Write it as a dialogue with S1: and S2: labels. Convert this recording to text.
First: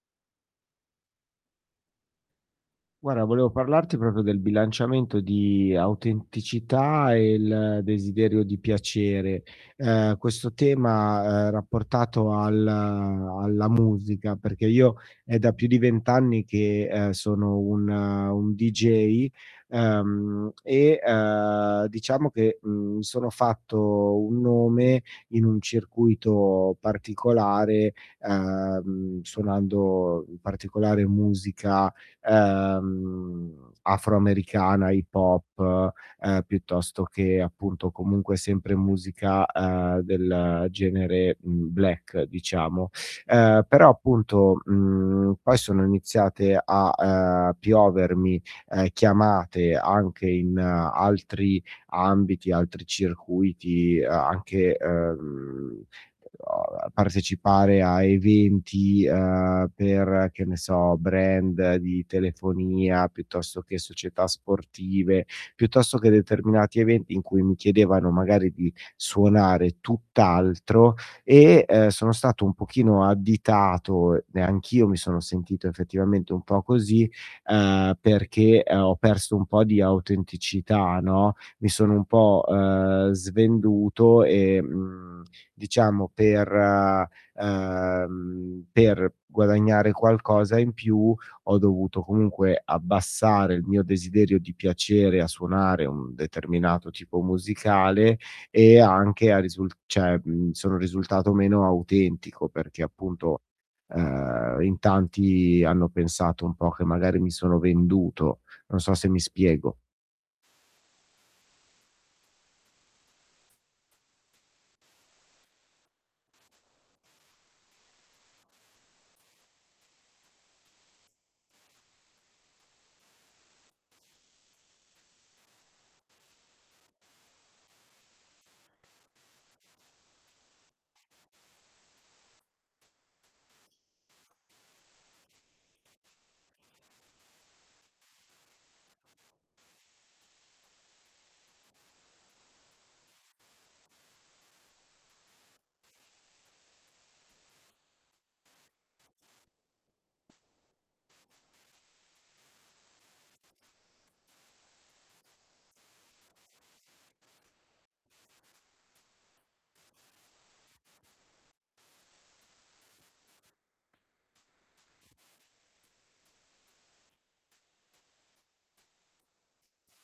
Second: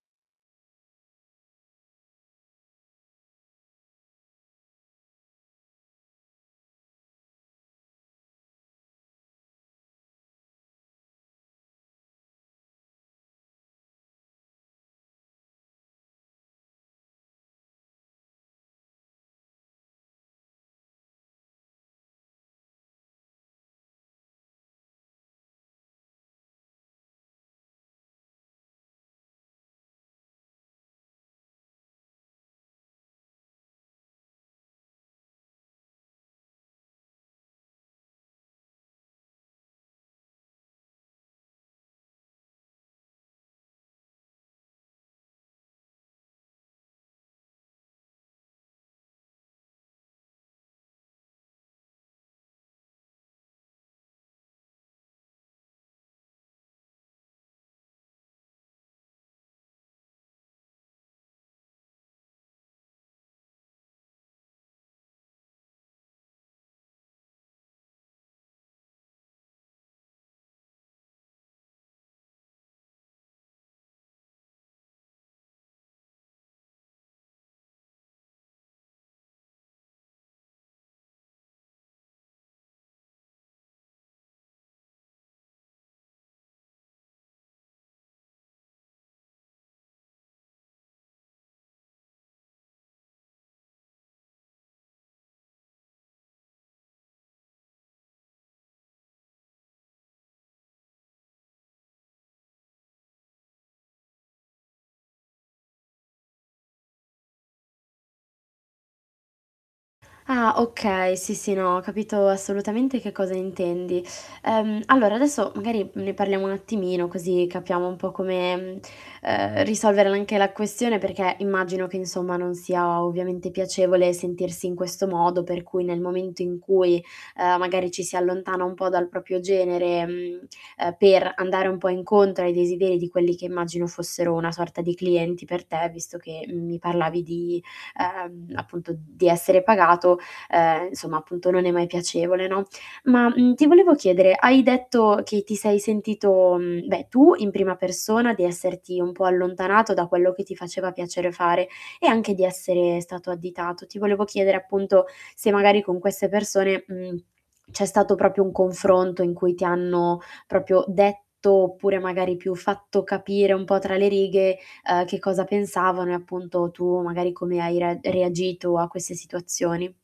S1: Guarda, volevo parlarti proprio del bilanciamento di autenticità e il desiderio di piacere. Ehm, questo tema, ehm, rapportato al alla musica, perché io è da più di 20 anni che, ehm, sono un un dj, ehm, e, ehm, diciamo che, mhmm, mi sono fatto un nome in un circuito particolare, ehm, suonando particolare musica, ehm, afroamericana, hip hop, ehm, piuttosto che appunto comunque sempre musica, ehm, del genere, mhmm, black, diciamo. Ehm, però, appunto, mhmm, poi sono iniziate a, ehm, piovermi, uhm, chiamate anche in altri ambiti, altri circuiti, anche, ehm, partecipare a eventi, uhm, per che ne so, brand di telefonia, piuttosto che società sportive, piuttosto che determinati eventi in cui mi chiedevano magari di suonare tutt'altro e, ehm, sono stato un pochino additato, e anch'io mi sono sentito effettivamente un po' così, ehm, perché ho perso un po' di autenticità, no, mi sono un po', uhm, svenduto e, mhmm, diciamo per ehm, per guadagnare qualcosa in più, ho dovuto comunque abbassare il mio desiderio di piacere a suonare un determinato tipo musicale, e anche a risul cioè sono risultato meno autentico, perché appunto, ehm, in tanti hanno pensato un po' che magari mi sono venduto. Non so se mi spiego.
S2: Ah, okay. Sì, sì, no, ho capito assolutamente che cosa intendi. Ehm, allora, adesso, magari, ne parliamo un attimino così capiamo un po' come, ehm, uhm, risolvere anche la questione perché immagino che, insomma, non sia ovviamente piacevole sentirsi in questo modo per cui nel momento in cui, ehm, magari ci si allontana un po' dal proprio genere, mhmm, ehm, per andare un po' incontro ai desideri di quelli che immagino fossero una sorta di clienti per te, visto che, mhmm, mi parlavi di, ehm, appunto di essere pagato, ehm, insomma, appunto, non è mai piacevole, no. Ma, mhmm ,ti volevo chiedere, hai detto che ti sei sentito, beh, tu in prima persona di esserti un po' allontanato da quello che ti faceva piacere fare e anche di essere stato additato. Ti volevo chiedere, appunto, se magari con queste persone, mhmm, c'è stato proprio un confronto in cui ti hanno proprio detto, oppure, magari più fatto capire un po' tra le righe, uhm, che cosa pensavano e appunto tu magari come hai rea reagito a queste situazioni.